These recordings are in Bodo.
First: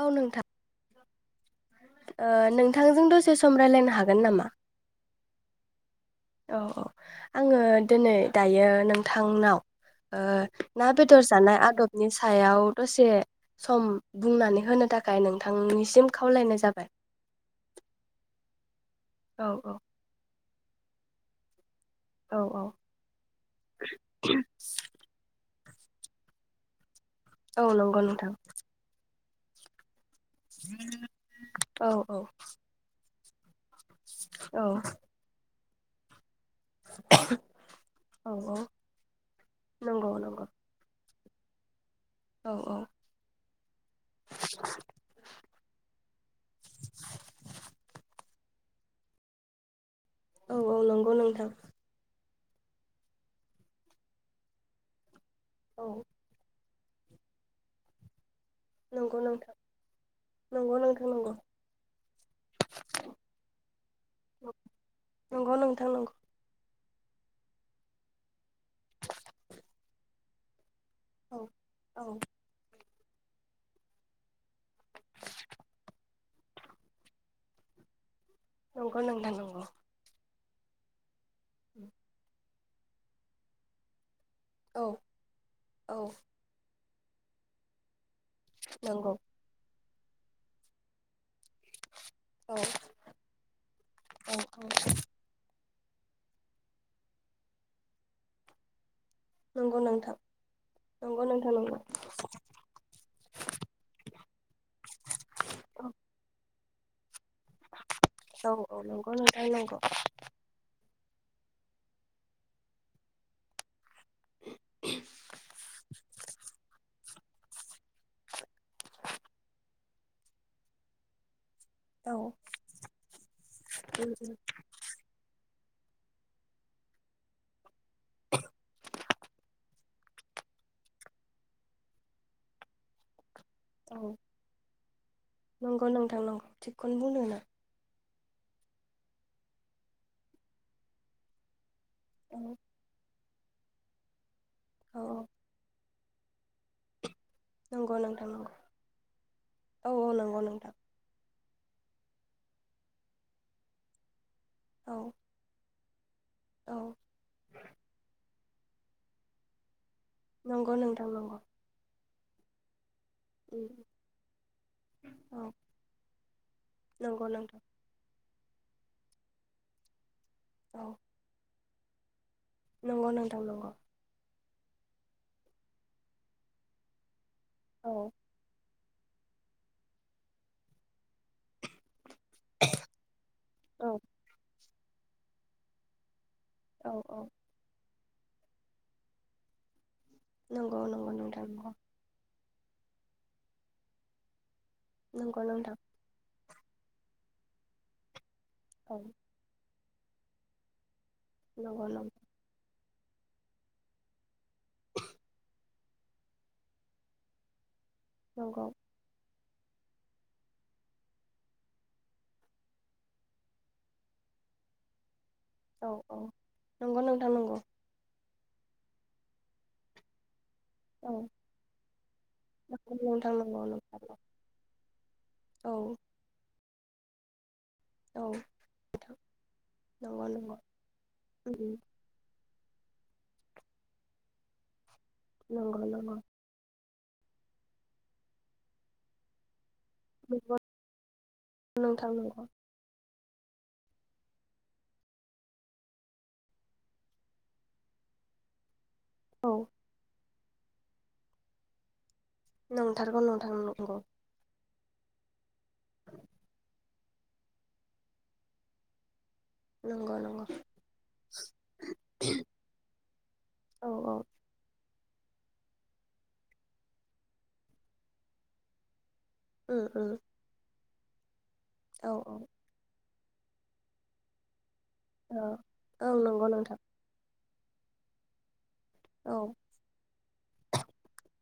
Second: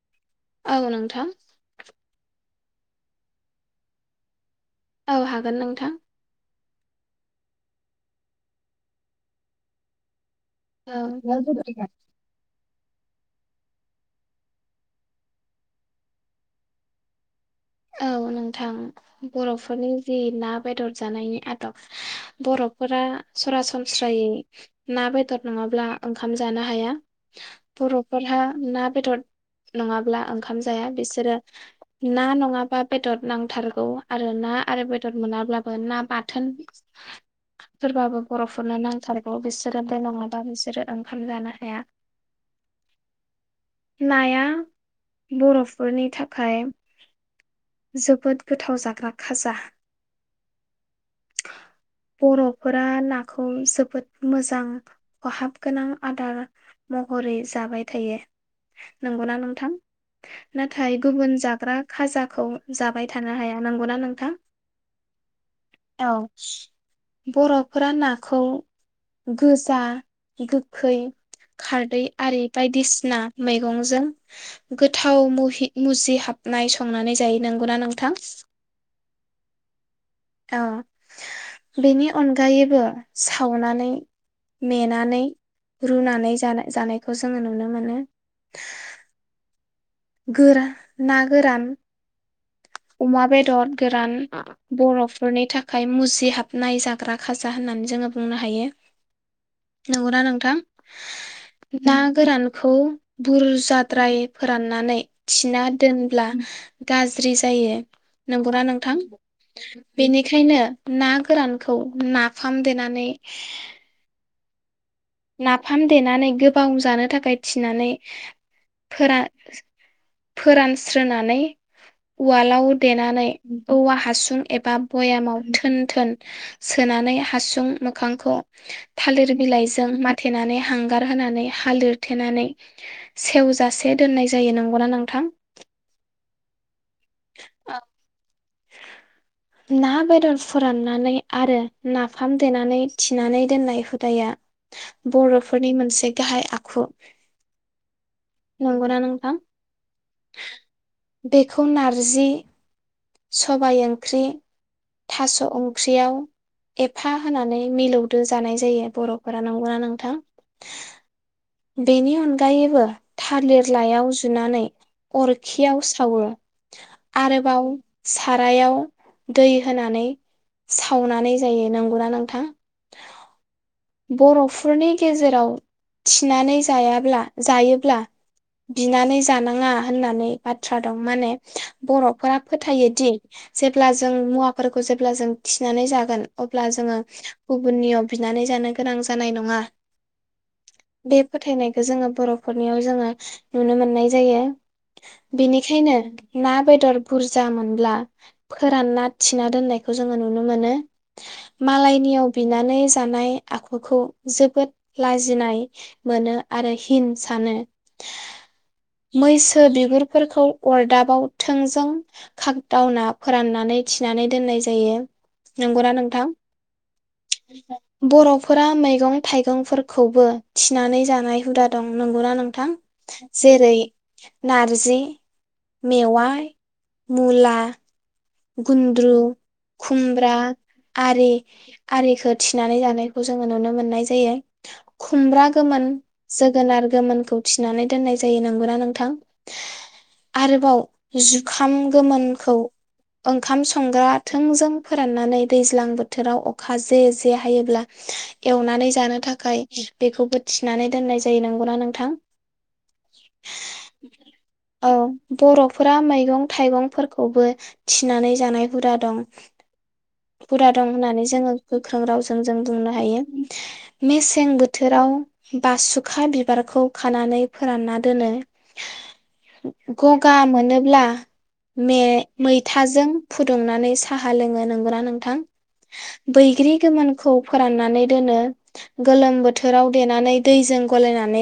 औ नोंथां औ नोंथां ओ नोंथांजों दसे सम राय्लायनो हागोन नामा? औ हागोन नोंथां। औ- औ आङो दिनै दायो नोंथांनाव ना औ बेदर जानाय आदबनि सायाव दसे सम बुंनानै होनो थाखाय नोंथांनिसिम खावलायनाय जाबाय। औ नोंथां। औ औ। बर'फोरनि जि ना बेदर जानायनि औ औ। बर'फोरा सरासनस्रायै ना बेदर--' नङाब्ला ओंखाम जानो हाया औ नंगौ नोंथां बर'फोरहा ना बेदर नङाब्ला ओंखाम जाया बिसोरो औ औ ना नङा बेदर नांथारग गौ आरो ना औ आरो बेदर मोनाब्ला ना बाथोन फोरबाबो औ औ बर'फोरनो नांथारगौ बिसोरो बे नंगौ नङाब्ला नंगौ बिसोरो ओंखाम जानो हाया औ नाया बर'फोरनि थाखाय जोबोद गोथाव जाग्रा खाजा औ औ नंगौ नोंथां। बर'फोरा नाखौ जोबोद मोजां खहाब गोनां औ आदार। महरै जाबाय थायो। नंगौना नोंथां? नंगौ नाथाय नोंथां नंगौ गुबुन जाग्रा खाजाखौ जाबाय थानो हाया नांगौना नोंथां नंगौ नोंथां नंगौ औ बर'फोरा नाखौ गोजा गो यै औ खारदै औ आरि बायदिसि ना मैगंजों गोथाव मुहि-मुजि हाब नायसंनानै जायो नंगौना नोंथां नंगौ नोथां नंगौ औ बेनि अनगायै बो सावनानै औ मेनानै औ रुनानै जा-जानाय खौ जोंङो नुनो मोनो। नंगौ गोरा ना गोरान औ। अमा बेदर गोरान औ औ बर'फोरनि था खाय मुजिहाबनाय जाग्रा खाजा होननानै जोंङो बुंनो हायो। नंगौना नोंथां नंगौ नोंथां नंगौ ना गोरानखौ बुर जाद्राय फोरान नै थिना दोनब्ला गा ज्रि जायो औ नंगौना औ नोंथां नंगौ नंगौ बेनिखायनो ना गोरानखौ नाफाम देनानै नाफाम देनानै गोबाव जानो थाखाय थिनानै फोरा-फोरानस्रोनानै औ उवालाव देनानै औवा हासुं एबा भयामाव थोन-थोन सोनानै हासुं मोखांखौ थालिर बिलाइ जों माथेनानै हांगार होनानै हालिरथेनानै सेवजासे औ दोननाय जायो नंगौना नों थां नंगौ नोंथां नंगौ थिग खौनो बुंदों नों ना बेदर फोराननानै आरो नाफाम औ देनानै थि थिनानै दोननाय हुदाया औ बर'फोरनि मोनसे गाहाय आखु नंगौ नंथां नंगौ नंगौना नोंथां? औ औ नंगौ नोंथां बेखौ नारजि सबाय ओंख्रि औ थास' अ फुख्रियाव औ एफा होनानै मिलौदो जानाय जायो बर'फोरा नंगौना नों नंगौ नोंथां नंगौ गायोबो थालिर लायाव जुनानै औ अरखियाव सावो नंगौ नोंथां आरोबाव सारायाव दै होनानै औ सावनानै जायो नांगौ गना नोंथां नंगौ नोंथां नंगौ बर'फोरनि गेजेराव थिनानै जायाब्ला औ जायोब्ला बिनानै जानाङा होननानै बाथ्रा दं माने बरफ रा फोथायो दि औ जेब्ला जों मुवाखौ फोरखौ जेब्ला जों थिनानै जागोन अब्ला औ जोङो औ गुबुननियाव बिनानै जानांगोन गोनां जानाय नङा नंगौ नंगौ बे नोंथां नंगौ फोथायनायखौ जोङो बर' नखरनियाव जोङो नुनो मोननाय जायो नंगौ नोंथां बेनिखायनो ना बेदर बुरजा मोनब्ला औ फोरानना थिना दोननायखौ बेखौ जोङो नुनो मोनो। नंगौ नंगौ मालायनियाव बिनानै जानाय आखुखौ जोबोद लाजिनाय मोनो आरो हिन सानो नंगौ। मैसो बिगुरफोरखौ अरदाबाव थोंजों खागदावना फोराननानै थिनानै दोननाय जायो। नोंगौ औ ना औ नोंथां नंगौ नोंथां नंगौ बर' फोरा मैगं थाइगंफोरखौबो थिनानै औ जानाय हुदा दं नंगौना नोंथां? नंगौ नोंथां नंगौ जेरै नोंथां औ नारजि, औ मेवाय मुला- नोंथां गुन्द्रु नंगौ खुमब्रा नंगौ आरि उम आरिखो थिनानै जानायखौ जोङो नुनो मोननाय जायो। खुमब्रा नंगौ गोमोन नंगौ जोगोनार गोमोनखौ थिनानै दोननाय जायो नंगौ ना नोंथां? नंगौ आरोबाव जुखाम नोंथां नंगौ गोमोनखौ ओंखाम संग्रा थोंजों फोराननानै दैज्लां बोथोराव अखा जे जे हायोब्ला एवनानै जानो औ थाखाय बेखौबो थिनानै दोननाय जायो नंगौना नोंथां? नंथारगौ नोंथां नंगौ। औ बर'फोरा मैगं थाइगंफोरखौबो थिनानै जानाय हुदा दं। नंगौ नंगौ फुरा दं होननानै जोङो गोख्रों रावजों जों बुंनो हायो औ औ मेसें बोथ थोराव बासुखा बिबारखौ खानानै फोरानना दोनो। उम उम गगा मोनोब्ला [unintelligible] मे औ मै जों फुदुंनानै साहा लोङो नोंगौना? नोंथां औ औ नंगौ बैग्रि नोंथां गोमोनखौ फोराननानै दोनो। औ गोलोम बोथोराव देनानै दैजों गलायनानै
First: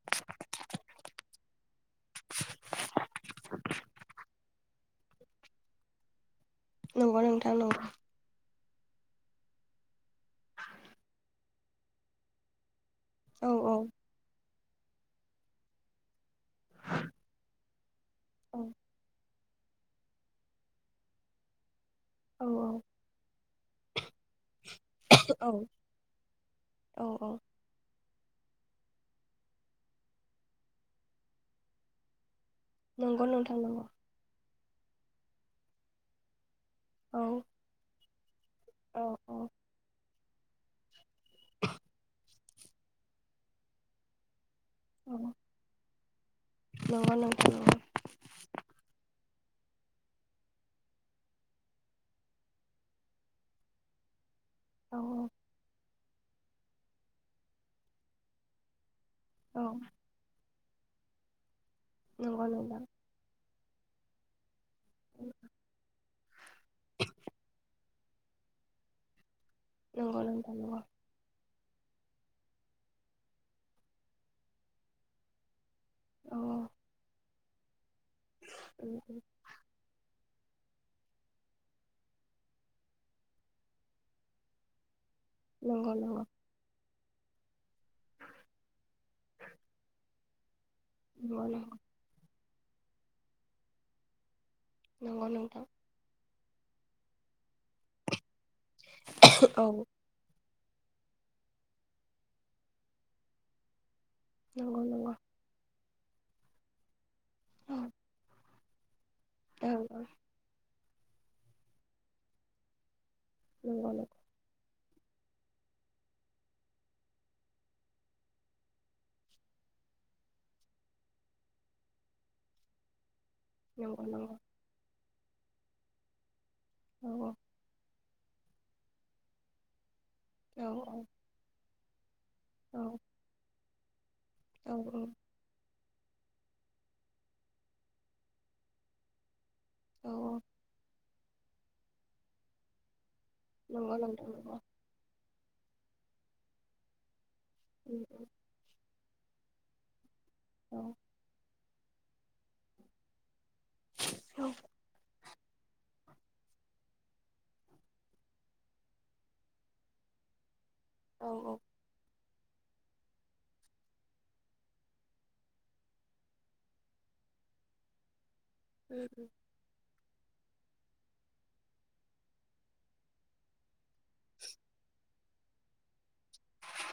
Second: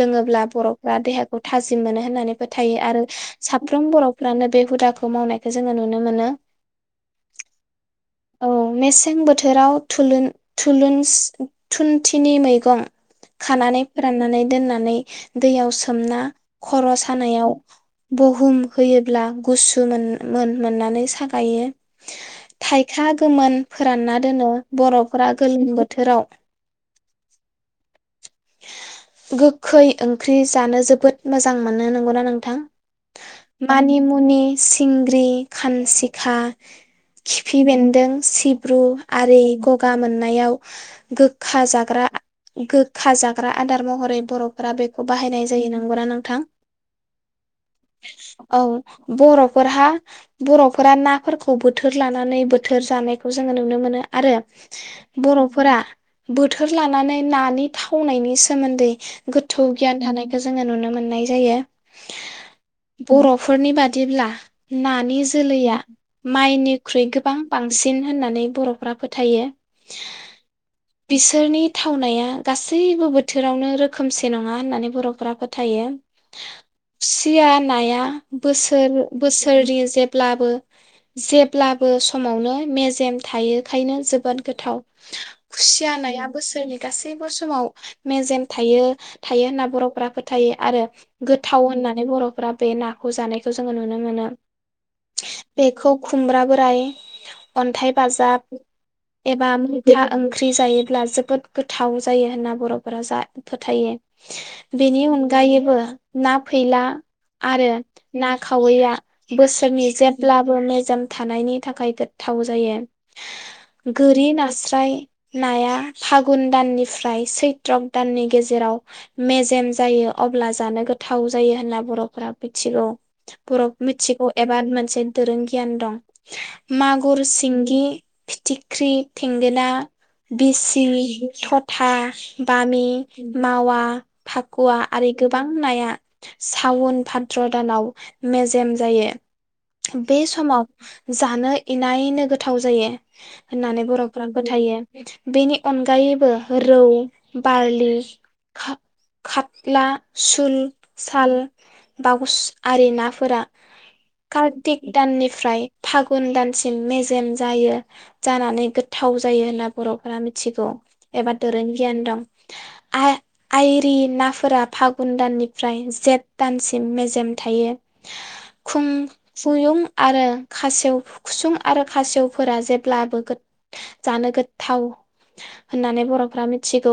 लोङोब्ला बर'फ्रा देहाखौ थाजिम मोनो होननानै फोथायो आरो साफ्रोम बर'फ्रानो बे हुदाखौ खम मावनाय [unintelligible] [inaudible] बेखौ जोङो नुनो मोनो। नंगौ नोंथां नंगौ। औ मेसें बोथोराव थुुनथिनि मैगं औ औ खानानै फोराननानै दोननानै दैयाव सोमना खर' सानायाव औ बुहुम होयोब्ला गुसुमोन। मोन मोननानै सागायो। औ थाइखा गोमोन फोरानना दोनो बर'फोरा औ गोलोम बोथोराव। औ औ गोखै ओंख्रि जानो जोबोद मोजां मोनो नंगौना नों थां नंगौ नोंथां नंगौ मानि मुनि इग्रि खानसिखा। औ खिफि बेन्दों। सिप रु औ औ आरि गगा मोन नायाव गोखा जाग्रा गोखा जाग्रा आदार महरै बर' फोरा बेखौ औ बाहायनाय जायो नंगौ ना नों? नोंथां। नंगौ नोंथां नंगौ औ बर' फोरहा बर'फोरा नाफोरखौ बोथोर लानानै बोथोर जानायखौ जोङो नुनो मोनो आरो औ बर'फोरा बोथोर लानानै नानि थावनायनि सोमोन्दै औ गोथौ गियान थानायखौ जो जोङो नुनो मोननाय जायो। नंगौ नोंथां। फोरनि बादिब्ला नानि जोलैया माइनिख्रुइ गोबां बांसिन होननानै बर'फ्रा फोथायो। नंगौ नोंथां नंगौ। बिसोरनि थावनाया गासैबो बोथोरावनो रोखोमसे नङा होननानै बर'फोरा फोथायो। औ सिया नाया बोसोर उम बोसोरि जेद ब्लाबो जेब्लाबो समावनो मेजेम थायोखायनो जोबोद गोथाव। नंगौ खुसिया नंगौ नाया बोसोरि गासैबो समाव मेजेम थायो थायो होनना बर'फोरा फो थायो आरो नंगौ नंगौ गोथाव होननानै बर'फोरा बे नाखौ जानायखौ जोङो नुदों नुनो मोनो नंगौ नोंथां बेखौ खुमब्राबो फ्राय अन्थाइ बाजाब एबा औ मैथा ओंख्रि ओंख्रि जायोब्ला जोबोद गोथाव जायो होनना बर'फोरा जा फोथायो नंगौ बेनि नंगौ अनगायैबो ना फैला आरो औ ना खावैया बोसोरनि नंगौ जेब्लाबो मे जेम थानायनि थाखाय गोथाव जायो। नंगौ गोरि नास्रा य नाया फागुन दाननिफ्राय सैत्रक दाननि गेजेराव मेजेम जायो अब्ला जानो गोथाव जायो होनना बर'फोरा मिथिगौ। बर' नंगौ नंगौ मिथिगौ एबा मोनसे दोरों गियान दं। औ मागुर सिंगि फिथिख्रि थेंगोना बेसिरि थथ था। औ बामि मावा फाखुवा आरो गोबां नाया सावन भाद्र दानाव मेजेम जायो। औ बे समाव जानो इनायनो गोथाव जायो। होननानै नंगौ बर'फ्रा नोंथां नंगौ फोथायो। बेनि अनगायैबो रौ बारलि खत्ला सुल औ साल बागुस आरि ना'फोरा कार्टिक दाननि फ्राय फागुन दानसिम मेजेम जायो जानानै गोथाव जायो होनना बर'फोरा मिथिगौ। औ एबा दोरों गियान दं। आइ आइरि नाफोरा फागुन दाननिफ्राय जेठ दानसिम मेजेम थायो। खुं खुयूं आरो खासेव खुसुं आरो खासेवफोरा जेब्लाबो गोद जानो गोथाव। होननानै बर' फोरा मिथिगौ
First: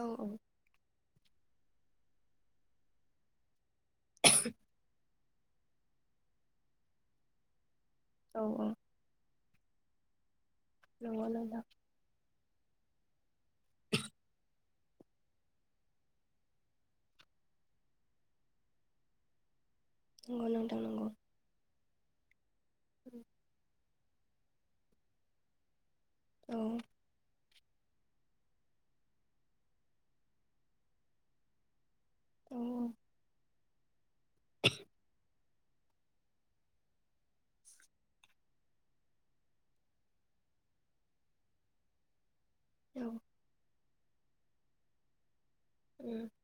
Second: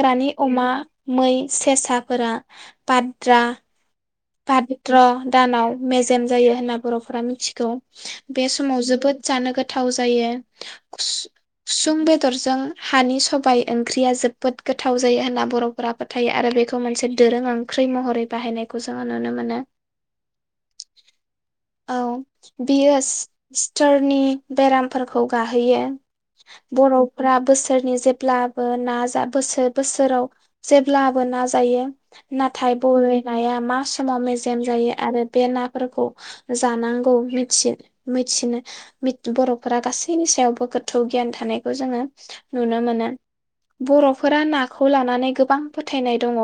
औ औ अमा मै सेसाफोरा पाद्रा फाद्र' दानाव मेजेम जायो होनना बर'फोरा मिथिगौ। बे समाव जोबोद जानो गोथाव जायो। नंगौ नोंथां खुसुं बेदरजों हानि सबाय ओंख्रिया जोबोद गोथाव जायो होनना बर'फोरा फोथायो आरो बेखौ मोनसे दोरों ओंख्रि महरै बाहायनायखौ जोङो नुनो मोनो। नंगौ नोंथां नंगौ औ बेयो क्टरनि बेरामफोरखौ गाहोयो। औ बर'फोरा बोसोर सोरनि जेब्लाबो ना बोसोर बोसोराव जेब्लाबो ना जायो। औ नाथाय बयला एया मास समाव मेजेम जायो आरो बे नाफोरखौ जानांगौ मिथि-मिथिनो बर'फोरा गासैनि सायावबो गोथौ गियान थानायखौ जोङो नुनो मोनो। औ बर'फोरा नाखौ लानानै गोबां औ फोथायनाय दङ।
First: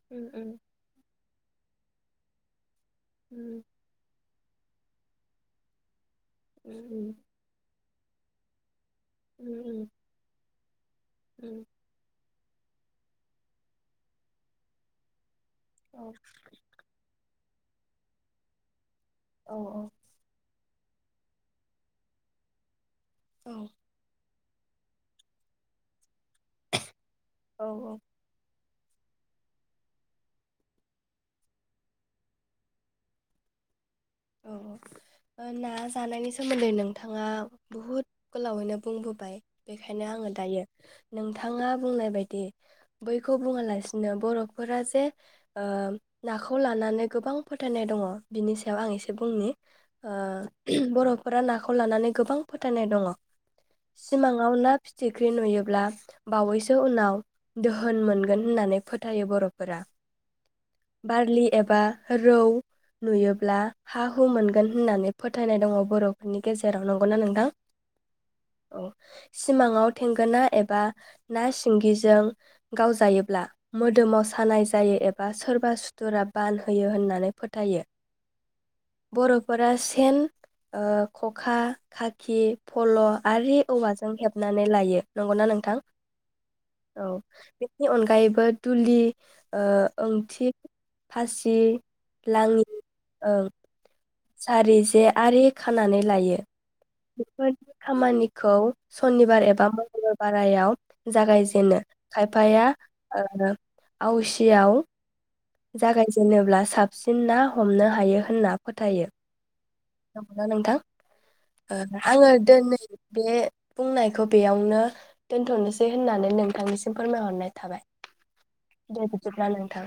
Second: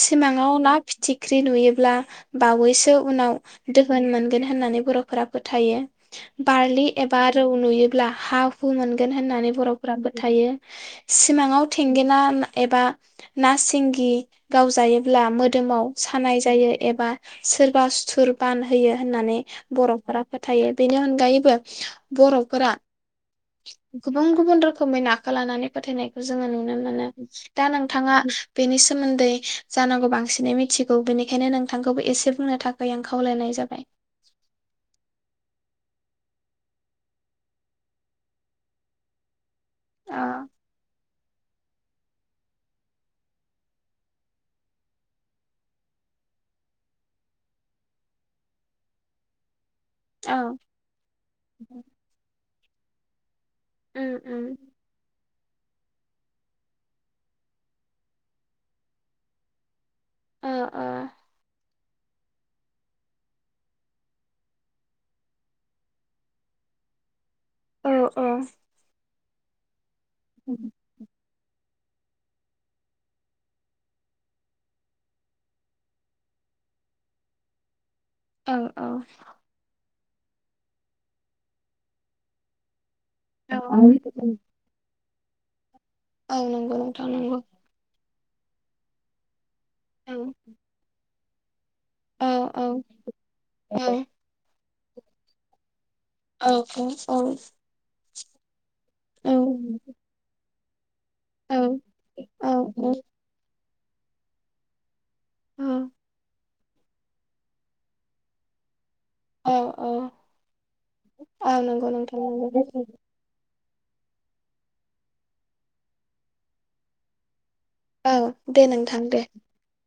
सिमाङाव ना फिथिख्रि नुयोब्ला बावैसो उनाव दोहोन मोन गोन होननानै बरफोरा फोथायो। बारलि एबा रौ नुयो ब्ला हा हु मोन गोन होननानै बरफोराबो थायो। सिमाङाव थेंगोना ना एबा ना सिंगि गावजायोब्ला मोदोमाव सानाय जायो एबा सोरबा सुथुर बानहोयो होननानै बरफोरा फोथायो बेनि अनगायैबो बर'फोरा गोबां। गुबुन रोखोमै नाखौ लानानै फोथायनाय। जोङो नुनो मोनो दा औ नोंथाङा। बेनि सोमोन्दै जानांगौ बांसिनै मिथिगौ बेनिखायनो नोंथांखौबो एसे बुंनो थाखाय आं खावलायनाय जाबाय। औ ना जानायनि सोमोन्दै नोंथाङा बुहुद गोलावैनो बुंबोबाय। बेखायनो आंङो अ दायो। नोंथाङा बुंनाय बायदि बैखौ बुङालासिनो बर'फोरा जे नाखौ लानानै गोबां फोथायनाय दङ बिनि सायाव आं एसे। एसे बुंनि। ओ औ बर'फोरा नाखौ लानानै गोबां। फोथायनाय दङ। उम उम सिमाङाव ना फिथि। ख्रि नुयोब्ला बावैसो उनाव दोहोन मोनगोन होननानै फोथायो बर'फोरा। ओ ओ बारलि एबा। रौ नुयोब्ला। हा हु मोनगोन होननानै फोथायनाय दङ बर'फोरनि गेजेराव नंगौना नोंथां। औ औ। सिमाङाव। थेंगोना एबा ना सि सिंगिजों गावजायोब्ला मोदोमाव सानाय जायो एबा सोरबा सुथुरा बान होयो होननानै फोथायो। औ बर'फोरा सि सेन ओ खखा खाखि। फल औ आरि औवाजों हेबनानै लायो। नंगौना नोंथां। औ नंगौ नोंथां औ नंगौ बेनि अनगायैबो। ओ दुलि ओ औ ओंथि फासि औ औ औ सारिसे आरि खा खानानै लायो औ बेफोर खामानि खौ औ सनिबार एबा मंगलबार बारायाव जागायजेनो खायफाया ओ आवसिआव साबसिन ना हमनो हायो होनना फोथायो औ औ खोनादों ना नोंथां नंगौ नोंथां आङो नंगौ दिनै बे बुंनायखौ बेयावनो दोनथनोसै होननानै नोंथांनिसिम फोरमायहरनाय थाबाय दे बिदिब्ला नोंथां